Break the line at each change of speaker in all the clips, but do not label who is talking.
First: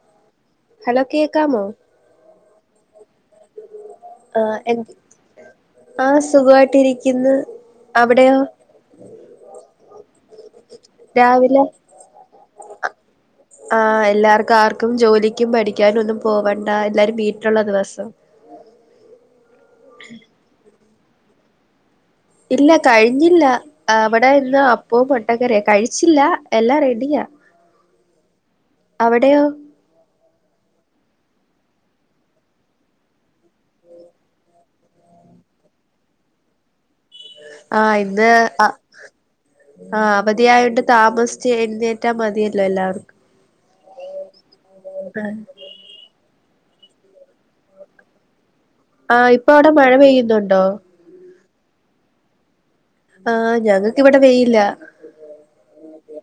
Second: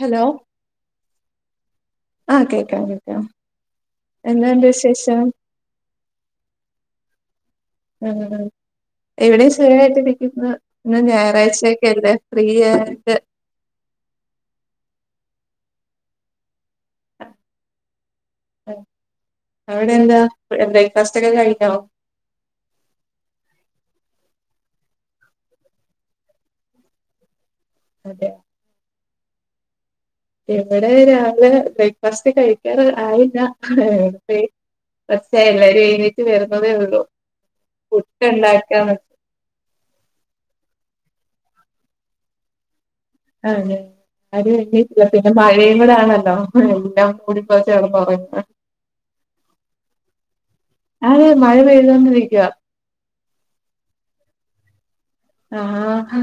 Hello
hello കേക്കാമോ
ആഹ് കേക്കാം കേക്കാം
ആഹ്
എന്തുണ്ട്
എഹ്
വിശേഷം
ആഹ് സുഖവായിട്ടിരിക്കുന്ന്
ഉം ഇവിടെയും സുഖായിട്ടിരിക്കുന്നു ഇന്ന്
രാവിലെ
ഞായറാഴ്ചയൊക്കല്ലേ ഫ്രീ ആയിട്ട്
ആഹ് എല്ലാർക്കും ആർക്കും ജോലിക്കും പഠിക്കാനും ഒന്നും പോവണ്ട എല്ലാരും വീട്ടിലുള്ള ദിവസം
അവിടെ എന്താ ബ്രേക്ക്ഫാസ്റ്റ് ഒക്കെ കഴിഞ്ഞൊ?
ഇല്ല കഴിഞ്ഞില്ല. ആഹ് വടെ ഇന്ന് അപ്പവും മുട്ടക്കറിയാ കഴിച്ചില്ല എല്ലാം റെഡിയാ
അതെ
അവിടെയോ?
ഇവിടെ രാവിലെ ബ്രേക്ക്ഫാസ്റ്റ് കഴിക്കാറ് ആയില്ല ന്തെ [unintelligible] എല്ലാരും എഴുന്നേറ്റ് വരുന്നതേ ഉള്ളൂ
ആഹ്
പുട്ട്
ഇന്ന് ആഹ്
ഉണ്ടാക്കാണ്
ആഹ് അവധിയായോണ്ട് താമസിച്ച് എഴുന്നേറ്റാ മതിയല്ലോ എല്ലാവർക്കും
ആതെ ആരും എഴുന്നേറ്റില്ല പിന്നെ മഴ യുംകൂടെ ആണല്ലോ എല്ലാം മൂടി പൊതച്ച് കടന്നുറങ്ങാ
ആഹ് ഇപ്പൊ അവിടെ മഴ പെയ്യുന്നുണ്ടോ
ആടെ മഴ പെയ്തോണ്ടിരിക്ക്വാ
ആഹ് ഞങ്ങക്ക് ഇവിടെ വെയിലാ
ആഹ്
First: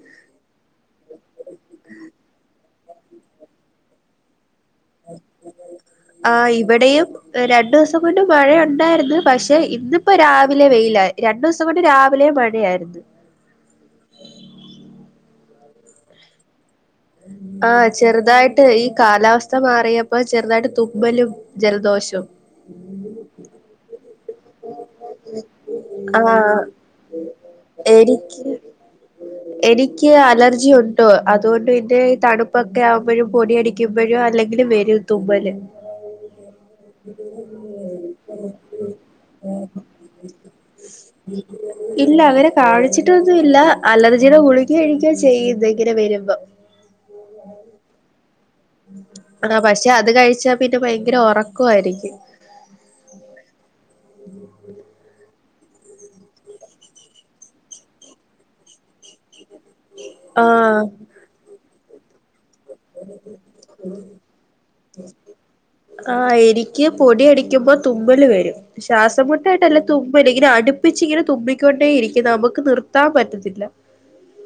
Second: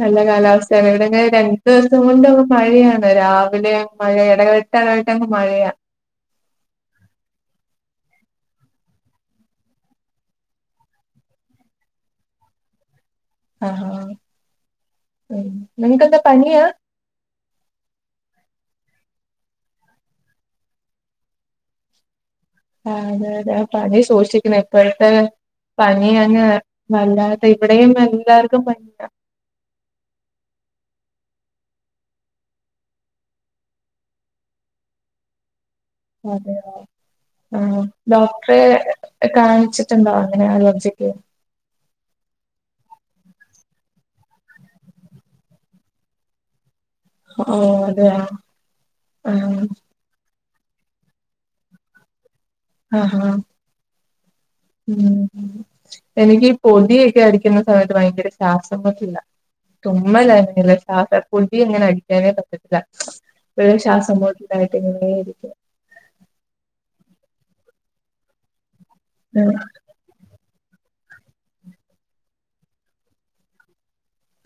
നല്ല കാലാവസ്ഥയാണ് ഇവിടെക്കെ രണ്ടു ദിവസം കൊണ്ട് അങ്ങ് മഴയാണ് രാവിലെ മഴ ഇടവി ട്ടിടവിട്ടാങ്ങ് മഴയാ
ആഹ് ഇവിടെയും രണ്ടു ദിവസം കൊണ്ട് മഴയൊണ്ടായിരുന്നു പക്ഷെ ഇന്നിപ്പോ രാവിലെ വെയിലായി രണ്ടു ദിവസം ദിവസം കൊണ്ട് രാവിലെ മഴയായിരുന്ന്
ആഹ് ആഹ് ഉം നിങ്ങക്കെന്താ പനിയാ?
ആഹ് ചെറുതായിട്ട് ഈ കാലാവസ്ഥ മാറിയപ്പോ ചെറുതായിട്ട് തുമ്മലും ജലദോഷവും
ആഹ് അതെ അതെ ആ പനി സൂക്ഷിക്കണെ ഇപ്പോഴത്തെ പനിയങ്
ആഹ്
വല്ലാതെ ഇവിടെയും
എനിക്ക്
എല്ലാർക്കും പനിയ
എനിക്ക് അലർജിയുണ്ട് അതുകൊണ്ട് പി ന്നെ ഈ തണുപ്പൊക്കെ ആവുമ്പഴും പൊടിയടിക്കുമ്പഴും അല്ലെങ്കിലും വരും തുമ്മല്
അതെയോ ആഹ് ഡോക്ടറെ കാണിച്ചിട്ടുണ്ടോ അങ്ങനെ അലർജിക്ക്?
ഇല്ല ഇത് വരെ കാണിച്ചിട്ടൊന്നും ഇല്ല അലർജീടെ ഗുളിക കഴിക്കാ ചെയ്യുന്നേ ഇങ്ങനെ വരുമ്പം
ഓഹ് അതെയോ?
ആഹ് പക്ഷെ അത് കഴിച്ചാ പിന്നെ ഭയങ്കര ഒറക്കവായിരിക്കും
ആഹ് ഹാ ഉം എനിക്ക് ഈ പൊടിയൊക്കെ അടിക്കുന്ന സമയത്ത് ഭയങ്കര ശ്വാസം മുട്ടല തുമല്ലല്ല
ആഹ്
സാധാ പൊടിയങ്ങനെ അടിക്കാനേ പറ്റത്തില്ല ല്ല വേം ശ്വാസം മുട്ടായിട്ടങ്ങനെ ഇരിക്കും
ആ എനിക്ക് പൊടിയടിക്കുമ്പോ തുമ്മല് വരും
ഉം
ശ്വാസംമുട്ടായിട്ടല്ല തുമ്മല് ഇങ്ങനെ അടുപ്പിച്ചിങ്ങനെ തുമ്മി ക്കൊണ്ടേയിരിക്കും നമുക്ക് നിർത്താൻ പറ്റത്തില്ല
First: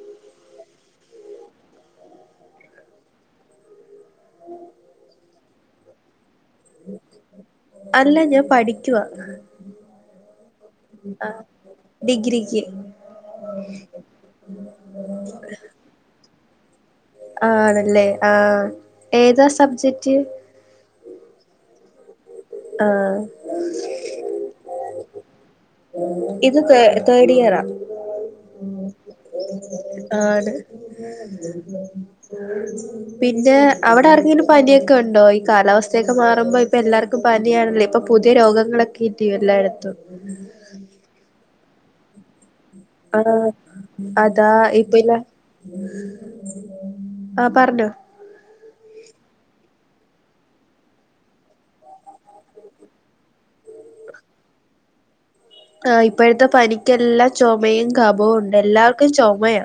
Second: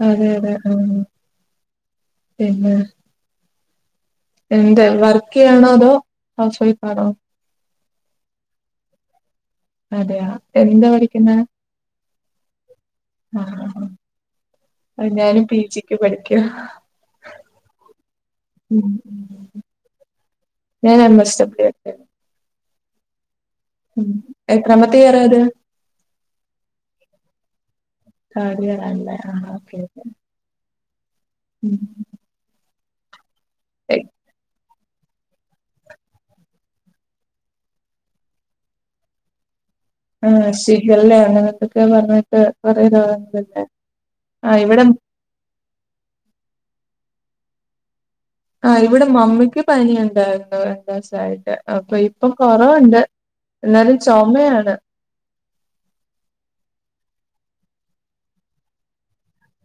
അതെ അതെ ആഹ് പിന്നെ? എന്താ വർക്ക് ചെയ്യാണോ? അതോ ഹൗസ് വൈഫാണോ?
അല്ല ഞാൻ പഠിക്കുവാ
അതെയാ എന്താ പഠിക്കുന്നേ?
ആഹ്
ആഹ്
[inaudible]
ഞാനും പി ജി ക്ക് പഠിക്കാ
ആണല്ലേ? ആഹ് ഏതാ സബ്ജക്റ്റ്?
ഞാൻ എം. എസ് [unintelligible]
ആഹ്
ഉം എത്രമത്തെ ഇയറാ ഇത്?
ഇത് തേഡിയറാ
തേഡിയറാല്ലേ? ആഹ് ഹാ
ആണ്
ഉം
പിന്നെ അവിടാർക്കെങ്കിലും പനിയൊക്കെയുണ്ടോ? കാലാവസ്ഥയൊക്കെ മാറുമ്പോ ഇപ്പൊ എല്ലാർക്കും പനിയാണല്ലോ ഇപ്പൊ പുതിയ രോഗങ്ങളൊക്കെ ഇല്ലയോ എല്ലായിടത്തും
ആഹ് ശീഖല്ലേ അങ്ങനെ എന്തൊക്കെ പറഞ് കേട്ട്
ആണോ? അതാ
ഇവിടെ
ഇപ്പയില്ല ആഹ് പറഞ്ഞോ
ആഹ് ഇവിടെ മമ്മിക്ക് പനിയുണ്ടായിരുന്നു രണ്ടൂസായിട്ട് അപ്പൊ ഇപ്പൊ കൊറവുണ്ട് എന്നാലും ചൊമയാണ്
ആഹ് ഇപ്പഴത്തെ പനിക്കെല്ലാ ചൊമയും കപവുംണ്ട് എല്ലാവർക്കും ചുമയാ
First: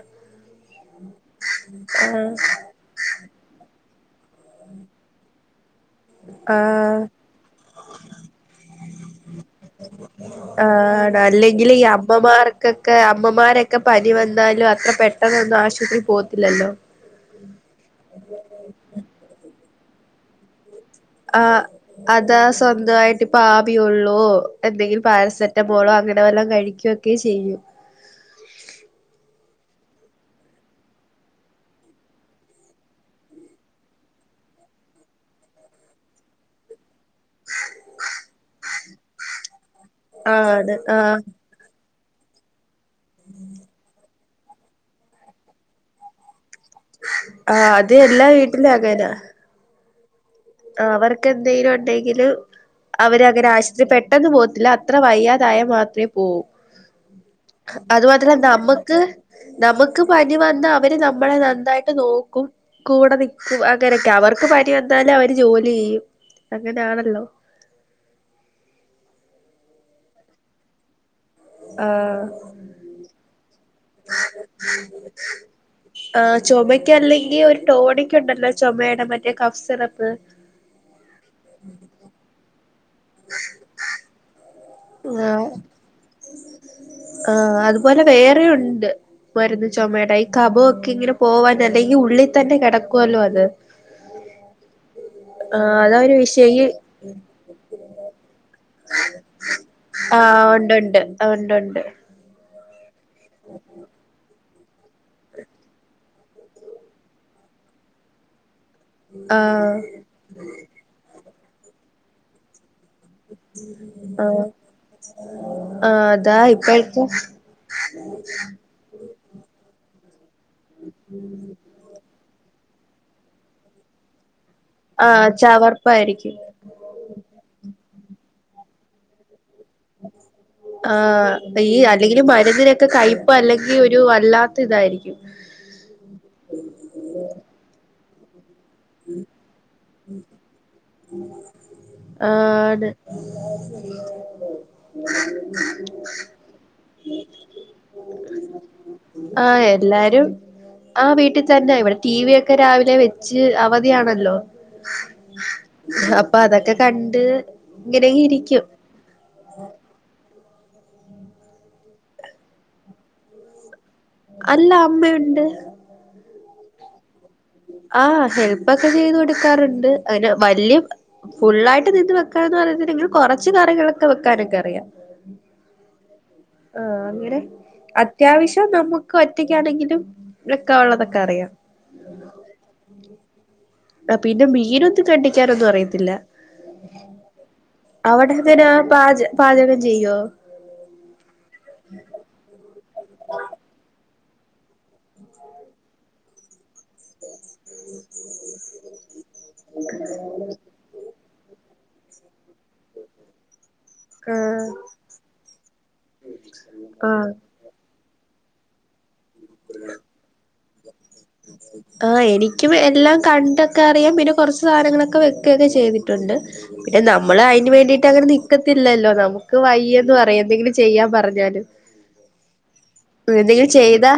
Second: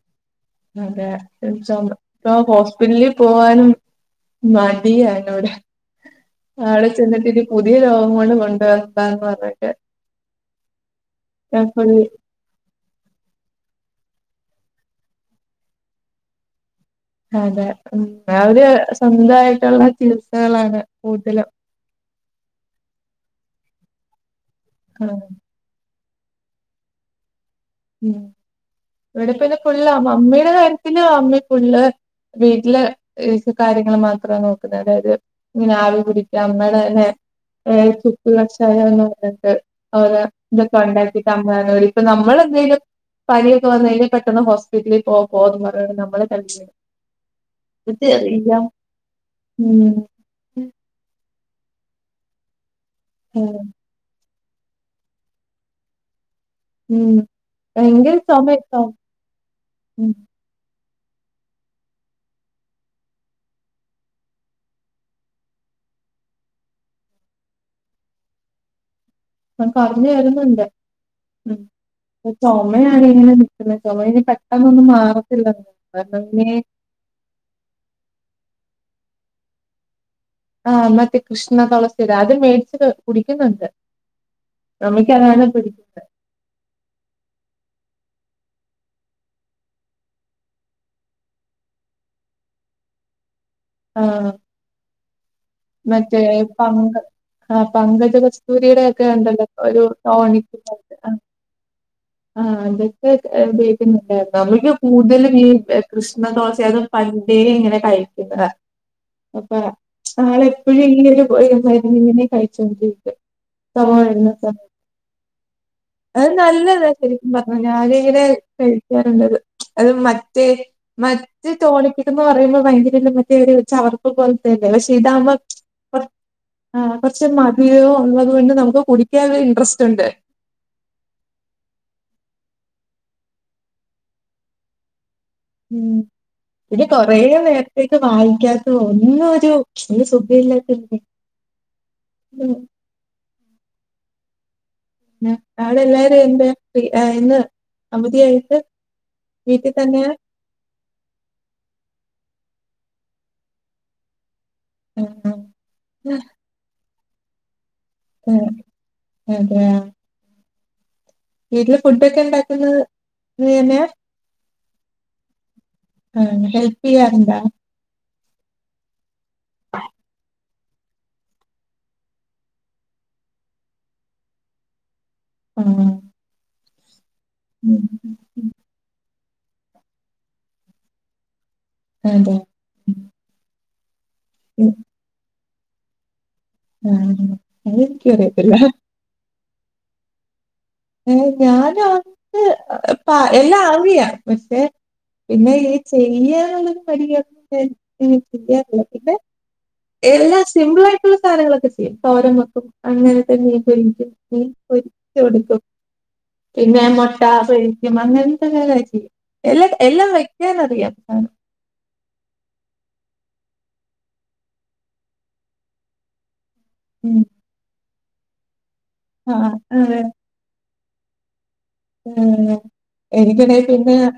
അതെ ചൊമ ചൊമ പോവ ബില്ലി പോവാനും മടിയാ അതിനോട് അവിടെ
ആഹ്
ചെന്നിട്ട് ഇനി പുതിയ രോഗം കൂടെ കൊണ്ടുവരണ്ടാന്ന് പറഞ്ഞിട്ട്
ആഹ്
ഞാൻ
അല്ലെങ്കിൽ ഈ
ഫുൾ
അമ്മമാർ കൊക്കെ അമ്മമാരൊക്കെ പനി വന്നാലും അത്ര പെട്ടെന്നൊന്നും ആശുപത്രിയിൽ പോകത്തില്ലല്ലോ
അതെ ഉം അവര് സ്വന്തായിട്ടുള്ള ചികിത്സകളാണ് കൂടുതലും
ആഹ് അതാ സ്വന്തായിട്ട് ഇപ്പ ആവി കൊള്ളൂ എന്തെങ്കിലും
ആഹ്
പാരസെ റ്റമോളോ അങ്ങനെ വല്ലം കഴിക്കുക്കെ ചെയ്യും
ഉം ഇവിടെ പിന്നെ ഫുള്ളാ മമ്മിയുടെ കാര്യത്തില് മമ്മി ഫുള്ള് വീട്ടിലെ കാര്യങ്ങൾ മാത്രാ നോക്കുന്നത് അതായത് ഇങ്ങനെ ആവി പിടിക്ക [unintelligible] ഏഹ് ചുക്ക് കഷായന്ന് പറഞ്ഞിട്ട് അങ്ങനെ
ആഹ് അതെ
ഇതൊക്കെ
ആഹ്
ഉണ്ടാക്കിട്ട് അമ്മ [unintelligible] നമ്മള് എന്തേങ്കിലും പനിയൊക്കെ വന്ന് കഴിഞ്ഞാ പെട്ടെന്ന് ഹോസ്പിറ്റലിൽ പോ പോ എന്ന് പറഞ്ഞു കൊണ്ട് നമ്മളെ [unintelligible]
ആഹ് അത് എല്ലാ
[unintelligible]
വീട്ടിലും
ഉം
ആഹ് അവർക്ക് എന്തെങ്കിലും ഉണ്ടെങ്കില് അവരങ്ങനെ
ആഹ്
ആശുപത്രിപ്പെട്ട പെട്ടെന്ന് പോവത്തില്ല അത്ര വയ്യാതായ മാത്രേ പോവൂ
ഉം ഭയങ്കര
അതുമാത്രല്ല
ചുമയാട്ടോ
നമ്മുക്ക് നമ്മുക്ക്
ഉം
പനി വന്ന അവര് നമ്മളെ ന നന്നായിട്ട് നോക്കും കൂടെ നിൽക്കും അങ്ങനെക്കെ അവർക്ക് പനി വന്നാൽ അവര് ജോലി ചെയ്യും അങ്ങനെയാണല്ലോ
ഇപ്പം കുറഞ്ഞ് വരുന്നുണ്ട് ഉം
ആഹ്
ചുമയാണ് ഇങ്ങനെ പിന്നെ ചുമ ഇനി പെട്ടെന്നൊന്നും മാറത്തില്ല [unintelligible]
[unintelligible] അല്ലെങ്കിൽ ഒരു ടോണിക്കുണ്ടല്ലോ ചുമയുടെ മറ്റേ കഫ്സിറപ്പ്
ആഹ് മറ്റേ കൃഷ്ണ തുളസിയുടെ അത് മേടിച്ച് കുടിക്കുന്നുണ്ട്
ആഹ്
[unintelligible]
ആഹ് അതുപോലെ വേറെ ഉണ്ട് മരുന്ന് ചുമയുടെ ഈ കഫൊക്കെ ഇങ്ങനെ പോവാൻ അല്ലെങ്കിൽ ഉള്ളിൽ തന്നെ കിടക്കുവല്ലോ അത്
ആഹ്
ആഹ് അതവര് വിഷയി
[unintelligible] ആഹ് പങ്കജകസ്തൂരിയുടെ ഒക്കെ ഉണ്ടല്ലോ ഒരു ടോണിക്ക്
ആഹ് ഉണ്ട് ഉണ്ട്
ആഹ് അതൊക്കെ ഉപയോഗിക്കുന്നുണ്ട് നമ്മുക്ക് കൂടുതലും ഈ കൃഷ്ണതുളസി അത് പണ്ടേ ഇങ്ങനെ കഴിക്കുന്നതാ അപ്പ
ആഹ്
ആളെപ്പോഴും ഈ ഒരു മരുന്ന് ഇങ്ങനെ കഴിച്ചോണ്ടിരിക്ക
ആഹ് ആഹ് അതാ
നല്ലതാ
ഇപ്പോഴക്കെ
[unintelligible] ഞാന് ഇങ്ങനെ കഴിക്കാറുണ്ട് അത് അത് മറ്റേ മറ്റ് ടോണിക്കും പറയുമ്പോ ഭയങ്കര മറ്റേ ഒര് ചവർപ്പ് പോലത്തെ പക്ഷേ
ആ
ഇതാവുമ്പം
ചവർപ്പായിരിക്കും
ആഹ് കുറച്ച് മധുരോ ഉള്ളത് കൊണ്ട് നമ്മുക്ക് കുടിക്കാൻ ഒരു ഇൻട്രസ്റ്റ് ഉണ്ട്
ആഹ് ഈ അല്ലെങ്കിൽ മരുന്നിനൊക്കെ കയ്പ അല്ലെങ്കിൽ ഒരു വല്ലാത്ത ഇതായിരിക്കും
ഉം പിന്നെ കുറേ നേരത്തേക്ക് വാങ്ങിക്കാൻ ഒന്നും ഒരു സുഖയില്ലാത്തോണ്ടേ [unintelligible]
ആ
അവിടെ എല്ലാരും എന്തേ ഇന്ന് അവധിയായിട്ട്
ആഹ്
വീട്ടിൽ തന്നെ
എല്ലാരും ആഹ് വീട്ടിൽ തന്നെ ഇവിടെ ടി വി ഒക്കെ രാവിലെ വെച്ച് അവധിയാണല്ലോ
ആ,
അപ്പൊ അതൊക്കെ കണ്ട് ഇങ്ങനെയങ്ങ് ഇരിക്കും
അതെയാ വീട്ടില് ഫുഡൊക്കെ ഉണ്ടാക്കുന്നത് നീ തന്നെയാ
അല്ല അമ്മയുണ്ട്
മ് ഹെൽപ്പ്‌ ചെയ്യാറണ്ടാ
ആഹ് ഹെൽപ്പൊക്കെ ചെയ്ത് കൊടുക്കാറുണ്ട് അന വല്യ ഫുള്ളായിട്ട് നിന്ന് വെക്കനൊന്നും അറിയത്തില്ലെങ്കിലും കൊറച്ച് കറികളൊക്കെ വെക്കാനൊക്കെ അറിയാം
ആ,
ആഹ് അങ്ങനെ
ഉം,
അത്യാവശ്യം നമു ക്കൊറ്റയ്ക്കാണെങ്കിലും വെക്കാവൊള്ളതൊക്കെ അറിയാം
അതെ
ആ പിന്നെ
ഉം,
മീനൊന്നും കണ്ടിക്കാനൊന്നും അറിയത്തില്ല
മ് അതെനിക്കും അറിയത്തില്ല
പാച് പാചകം ചെയ്യോ
ഏ ഞാനോ എല്ലാം ആറിയാം പക്ഷെ പിന്നെ ഈ ചെയ്യനുള്ളര് മടിയാ ചെയ്യാ അറിയാം പിന്നെ എല്ലാം സിമ്പിൾ ആയിട്ടുള്ള സധനങ്ങളൊക്കെ ചെയ്യും തോരം വെക്കും അങ്ങനെത്തെന്നെ മീൻ പൊരിക്കും മീൻ
ആഹ്
പൊരിച്ച് കൊടുക്കും പിന്നെ മുട്ട
ആഹ്
പൊരിക്കും അങ്ങനെത്തെ എല്ലാം ചെയ്യും എല്ല എല്ലാം വെക്കാനറിയാം അതാണ്
[unintelligible] ആ എനിക്കും എല്ലാം കണ്ടൊക്കെ അറിയാം പിന്നെ കൊറച്ച് സാധനങ്ങളൊക്കെ വെക്കൊക്കെ ചെയ്തിട്ടുണ്ട് പിന്നെ
ഉം,
നമ്മള് അതിന് വേണ്ടിയിട്ട് അങ്ങനെ നിക്കത്തില്ലല്ലോ
ആ,
നമുക്ക് വയ്യ
അതെ,
എന്ന് പറയാ എന്തെങ്കിലും ചെയ്യാൻ പറഞ്ഞാലും
ഏഹ്, എനിക്കണേ
എന്തെങ്കിലും
പിന്നെ
ചെയ്താ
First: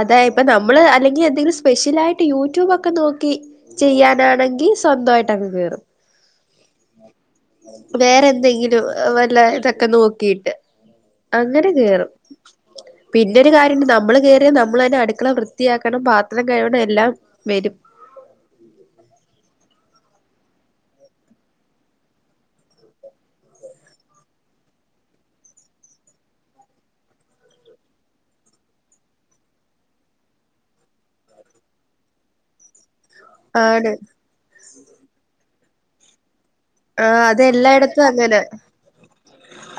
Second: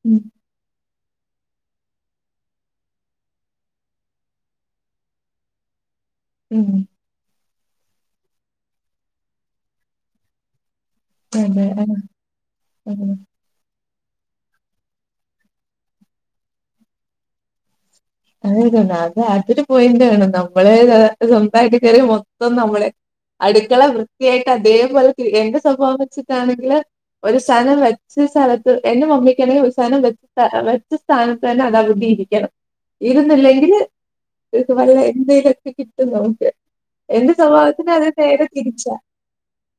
അത
ഉം,
നമ്മള് അല്ലെങ്കിൽ എന്തെങ്കിലും സ്പെഷ്യല ആയിട്ട് യൂട്യൂബ് ഒക്കെ നോക്കി ചെയ്യാനാണെങ്കി സ്വന്തമായിട്ട് അങ്ങ് കേറും
ഉം
വേറെ എന്തെങ്കിലും വല്ല ഇതൊക്കെ നോക്കിയിട്ട്
അതെ,
അങ്ങനെ
ആ, അതെ.
കേറും പിന്നെ പിന്നൊരു കാര്യംണ്ട് നമ്മള് കയറിയ നമ്മൾ തന്നെ അടുക്കള വൃത്തിയാക്കണം പാത്രം കഴുവണം എല്ലാം വരും
അതത് തന്നെ അത് അതൊരു പോയിന്റാണ് നമ്മള് സ്വന്തയിട്ട് കയറി മൊത്തം നമ്മളെ അടുക്കള വൃത്തിയായിട്ട് അതേപോലെ എന്റെ സ്വഭാവം വെച്ചിട്ടാണെങ്കില് ഒരു സാനം വെച്ച സ്ഥലത്ത് എന്റെ മമ്മിക്ക്ണെങ്കിൽ ഒരു സാനം വ വച്ച സ സ്ഥാനത്ത്ന്നെ അത് അവിടിരിക്കണം. ഇരുന്നില്ലെങ്കില്
ആണ്
ഇത് വല്ല എന്തേലൊക്കെ കിട്ടും നമുക്ക്.
ആ
എന്റെ സ്വഭാവത്തിന് അത് നേരെ തിരിച്ചാ.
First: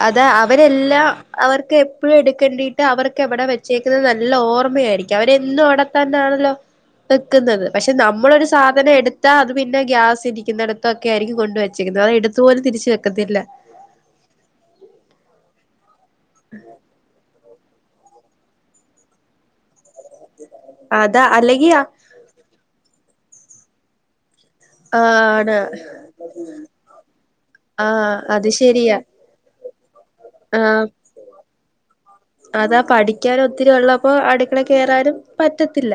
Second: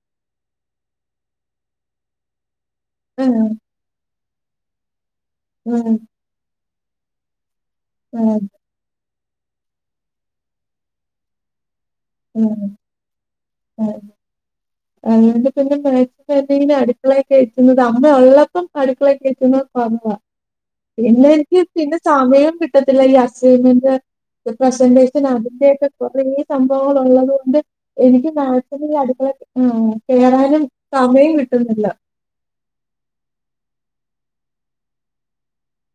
അതാ അവരെല്ലാം അവർക്ക് എപ്പോഴും എടുക്കെണ്ടിട്ട് അവർക്ക്
ഉം,
എവിടെ വെ ചേക്കുന്നത് നല്ല ഓർമ്മയായിരിക്കും അവരെ ന്നും
ഉം,
അവിടെത്തന്നാണല്ലോ വെക്കുന്നത് പക്ഷെ
ഉം,
നമ്മളൊരു സാധനം എടുത്താ അത് പിന്നെ ഗ്യാസ് ഇരിക്കുന്നിടത്തക്കെ ആയിരിക്കും കൊണ്ടുവെ ചേക്കുന്നവ എടുത്തു പോലും
ഉം,
തിരിച്ച് എടുത്ത് വെക്കത്തില്ല.
അതുകൊണ്ട് പിന്നെ മാക്സിമം എന്തെങ്കിലും അടു ക്കളെ കയറ്റുന്നത് അമ്മ ഉള്ളപ്പം അടുക്കളെ കയറ്റുന്നത് കൊറവ
അതാ
പിന്നെ എനിക്ക്
അല്ലെങ്കിൽ
പിന്നെ സമയം കിട്ടത്തില്ല ഈ അസ്സൈൻമെന്റ് പ്രസന്റേഷൻ
ആണ്
അതിന്റെക്കെ കൊറേ സംഭവങ്ങൾ ഉള്ളത് കൊണ്ട്
ആഹ്
എനിക്ക്
അത്
മാക്സിമ
ശെരിയാ
ഈ അടുകളെ കേറാനും
ആഹ്
സമയം കിട്ടുന്നില്ല.
അതാ പഠിക്കാൻ ഒത്തിരി ഉള്ളപ്പോ അടുക്കളെ കയറാനും പറ്റത്തില്ല.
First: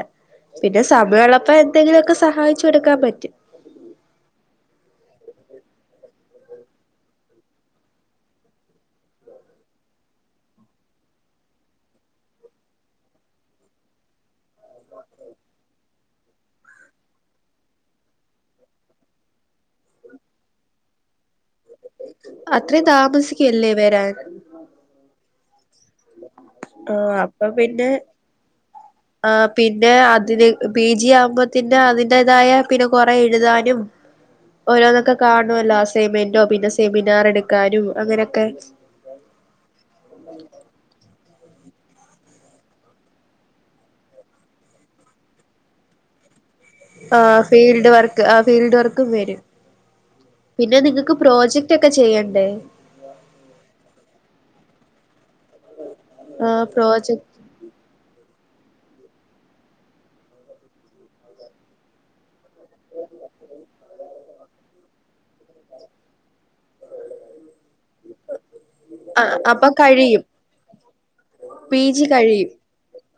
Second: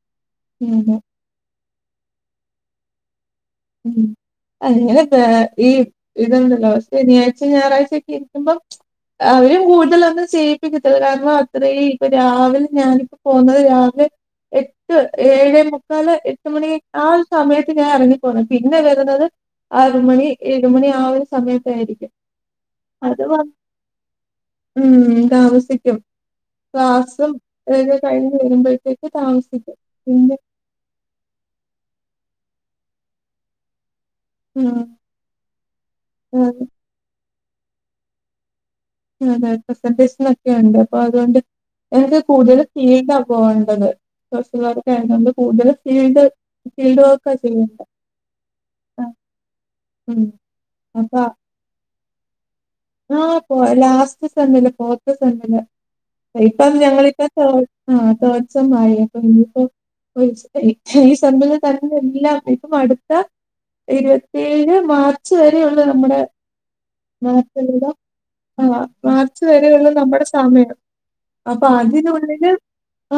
ഉം,
പിന്നെ സമയംളപ്പ എന്തെങ്കിലുക്കെ സഹായിച്ചുടുക്കാൻ പറ്റും.
ഉം അങ്ങനെ കേ ഈ ഇതെണ്ടല്ലോ ശനിയാഴ്ച ഞായറാഴ്ചയക്കെ ഇരിക്കുമ്പോ അവരും കൂടുതലൊന്നും ചെയ്യിപ്പിക്കത്തില്ല കാരണം അത്രയും ഇപ്പൊ രാവിലെ ഞാനിപ്പോ പോകുന്നത് രാവിലെ എട്ട് ഏഴേ മുക്കാല് എട്ട് മണി ആ ഒരു സമയത്ത് ഞാൻ ഇറങ്ങി പിന്നെ വര്ന്നത് ആർ മണി ഏഴ് മണി ആ ഒരു സമയ
അത്രം താമസിക്കല്ലേ വരാൻ?
ഉം താമസിക്ക്യും.
ആഹ് അപ്പൊ പിന്നെ
ക്ലാസ്സംക്കെ കഴിഞ്ഞ് വരുമ്പോഴത്തേക്ക്
ആഹ്
താമസിക്കും പിന്നെ
അതിന് പി ജി ആവുമ്പോത്തിന്നെ അതിന്റേതായ പിന്നെ കൊറെ എഴ്താനും
ആഹ്
ഓരോന്നൊക്കെ കാണോല്ലോ അസൈൻമെന്റോ
അതെ
പിന്നെ സെമിനാർ എട്ക്കാനും അങ്ങനെയൊക്കെ
അതെ പ്രസന്റേഷനോക്കെണ്ട് അപ്പൊ അതോണ്ട് എനിക്ക് കൂടുതൽ ഫീൽടാ പോവണ്ടത് സോഷ്യൽ വർക്കയതൊണ്ട് കൂടുതൽ ഫീൽട്
ആഹ് ഫീൽഡ് വർക്ക് ആഹ് ഫീൽഡ് വർക്കും
ആഹ്
വരും
ഉം
പിന്നെ നിങ്ങൾക്ക്
അപ്പൊ
പ്രോജ ക്ടൊക്കെ ചെയ്യണ്ടേ?
ആഹ് പോ ലാസ്റ്റ് സെമില് ഫോർത്ത് സെമില്
ആഹ്
ഇപ്പം ഞങ്ങളിപ്പ
പ്രോജക്ട്
ആഹ് തേർഡ് സെമ്മായി പ്പോ ഇനിയിപ്പോ ഒരു ഈ സെമ്മിൽ ത എല്ലാം ഇപ്പം അട്ത്ത ഇരുപത്തേഴ് മാർച്ച് വരെ ഒള്ളൂ നമ്മുടെ മാ [unintelligible] ആഹ്.
ആ
മാർച്ച്
അപ്പൊ
വരെയൊള്ളൂ
കഴിയും
നമ്മടെ സമയം അപ്പൊ
പി ജി കഴിയും
അതിനുള്ളില്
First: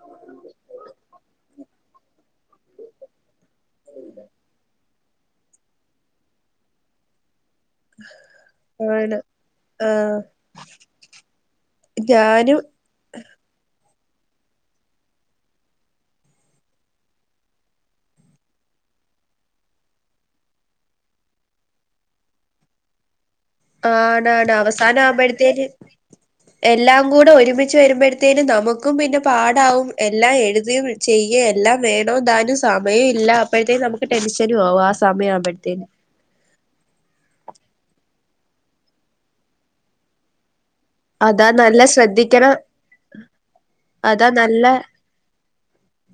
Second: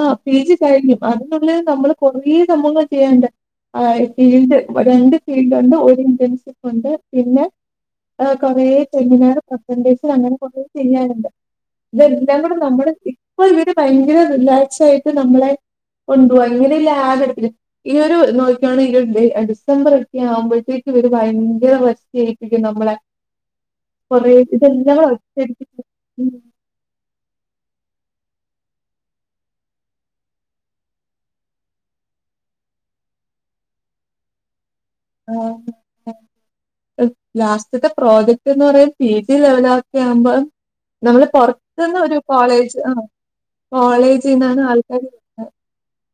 ആഹ് പി ജി കഴിഞ്ഞു അതിനുള്ളി നമ്മള് കൊറേ സംഭവങ്ങള് ചെയ്യണ്ടേ? ആഹ് ഫീൽഡ് രണ്ട് ഫീൽഡ്ണ്ട് ഒരു ഇന്റേൺഷിപ്പ് ഉണ്ട് പിന്നെ ആഹ് കൊറേ
ആണ്
സെമിനാറ് പ്രസന്റേഷൻ
ആഹ്
അങ്ങനെ കുറേ ചെയാന്ണ്ട് ഇതെല്ലാം കൂടെ
ഞാനും
നമ്മുടെ ഇപ്പൊ ഇവര് ഭയങ്കര റിലാക്സ് ആയിട്ട് നമ്മളെ കൊണ്ടുപോവാ ഇങ്ങനെ ലാഗട്പി ഈ ഒരു നോക്കാണെങ്ക ഡിസംബർ ഒക്കെ ആവുമ്പോഴത്തേക്ക് ഇവര് ഭയങ്കര [unintelligible] നമ്മളെ. കുറേ
ആണാണ്
ഇതെല്ലാം
അവസാനം
കൂടെ ഒറ്റയടിക്ക്
ആവുമ്പഴത്തേക്ക്
ചെയ്യും.
എല്ലാം കൂടെ ഒരുമിച്ച് വരുമ്പോഴേത്തിന്‌ നമുക്കും പിന്നെ പാടാവും എല്ലാം എഴുതിയും ചെയ്യ എല്ലാം വേണദാനും സമയും ഇല്ല അപ്പോഴ്ത്തേനും നമുക്ക് ടെൻഷനും ആവും ആ സ
ആഹ്. ലാസ്റ്റ്ത്തെ പ്രോജക്ട്ന്ന് പറയ പി ജി ലെവലൊക്കെ ആകുമ്പോ നമ്മള്
അതാ നല്ല
പൊർത്ത്ന്ന് ഒരു
ശ്രദ്ധിക്കണം
കോളേജ് ആഹ്
അതാ
കോളേജ്ന്നാണ്
നല്ല
ആൾക്കാര്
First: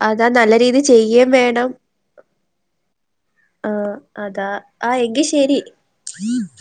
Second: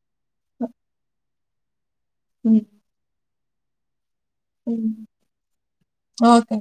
അതാ നല്ല രീതി ചെയേം വേണം.
ഉം
ആഹ് അതാ ആ എങ്കി ശെരി.
ഓക്കെ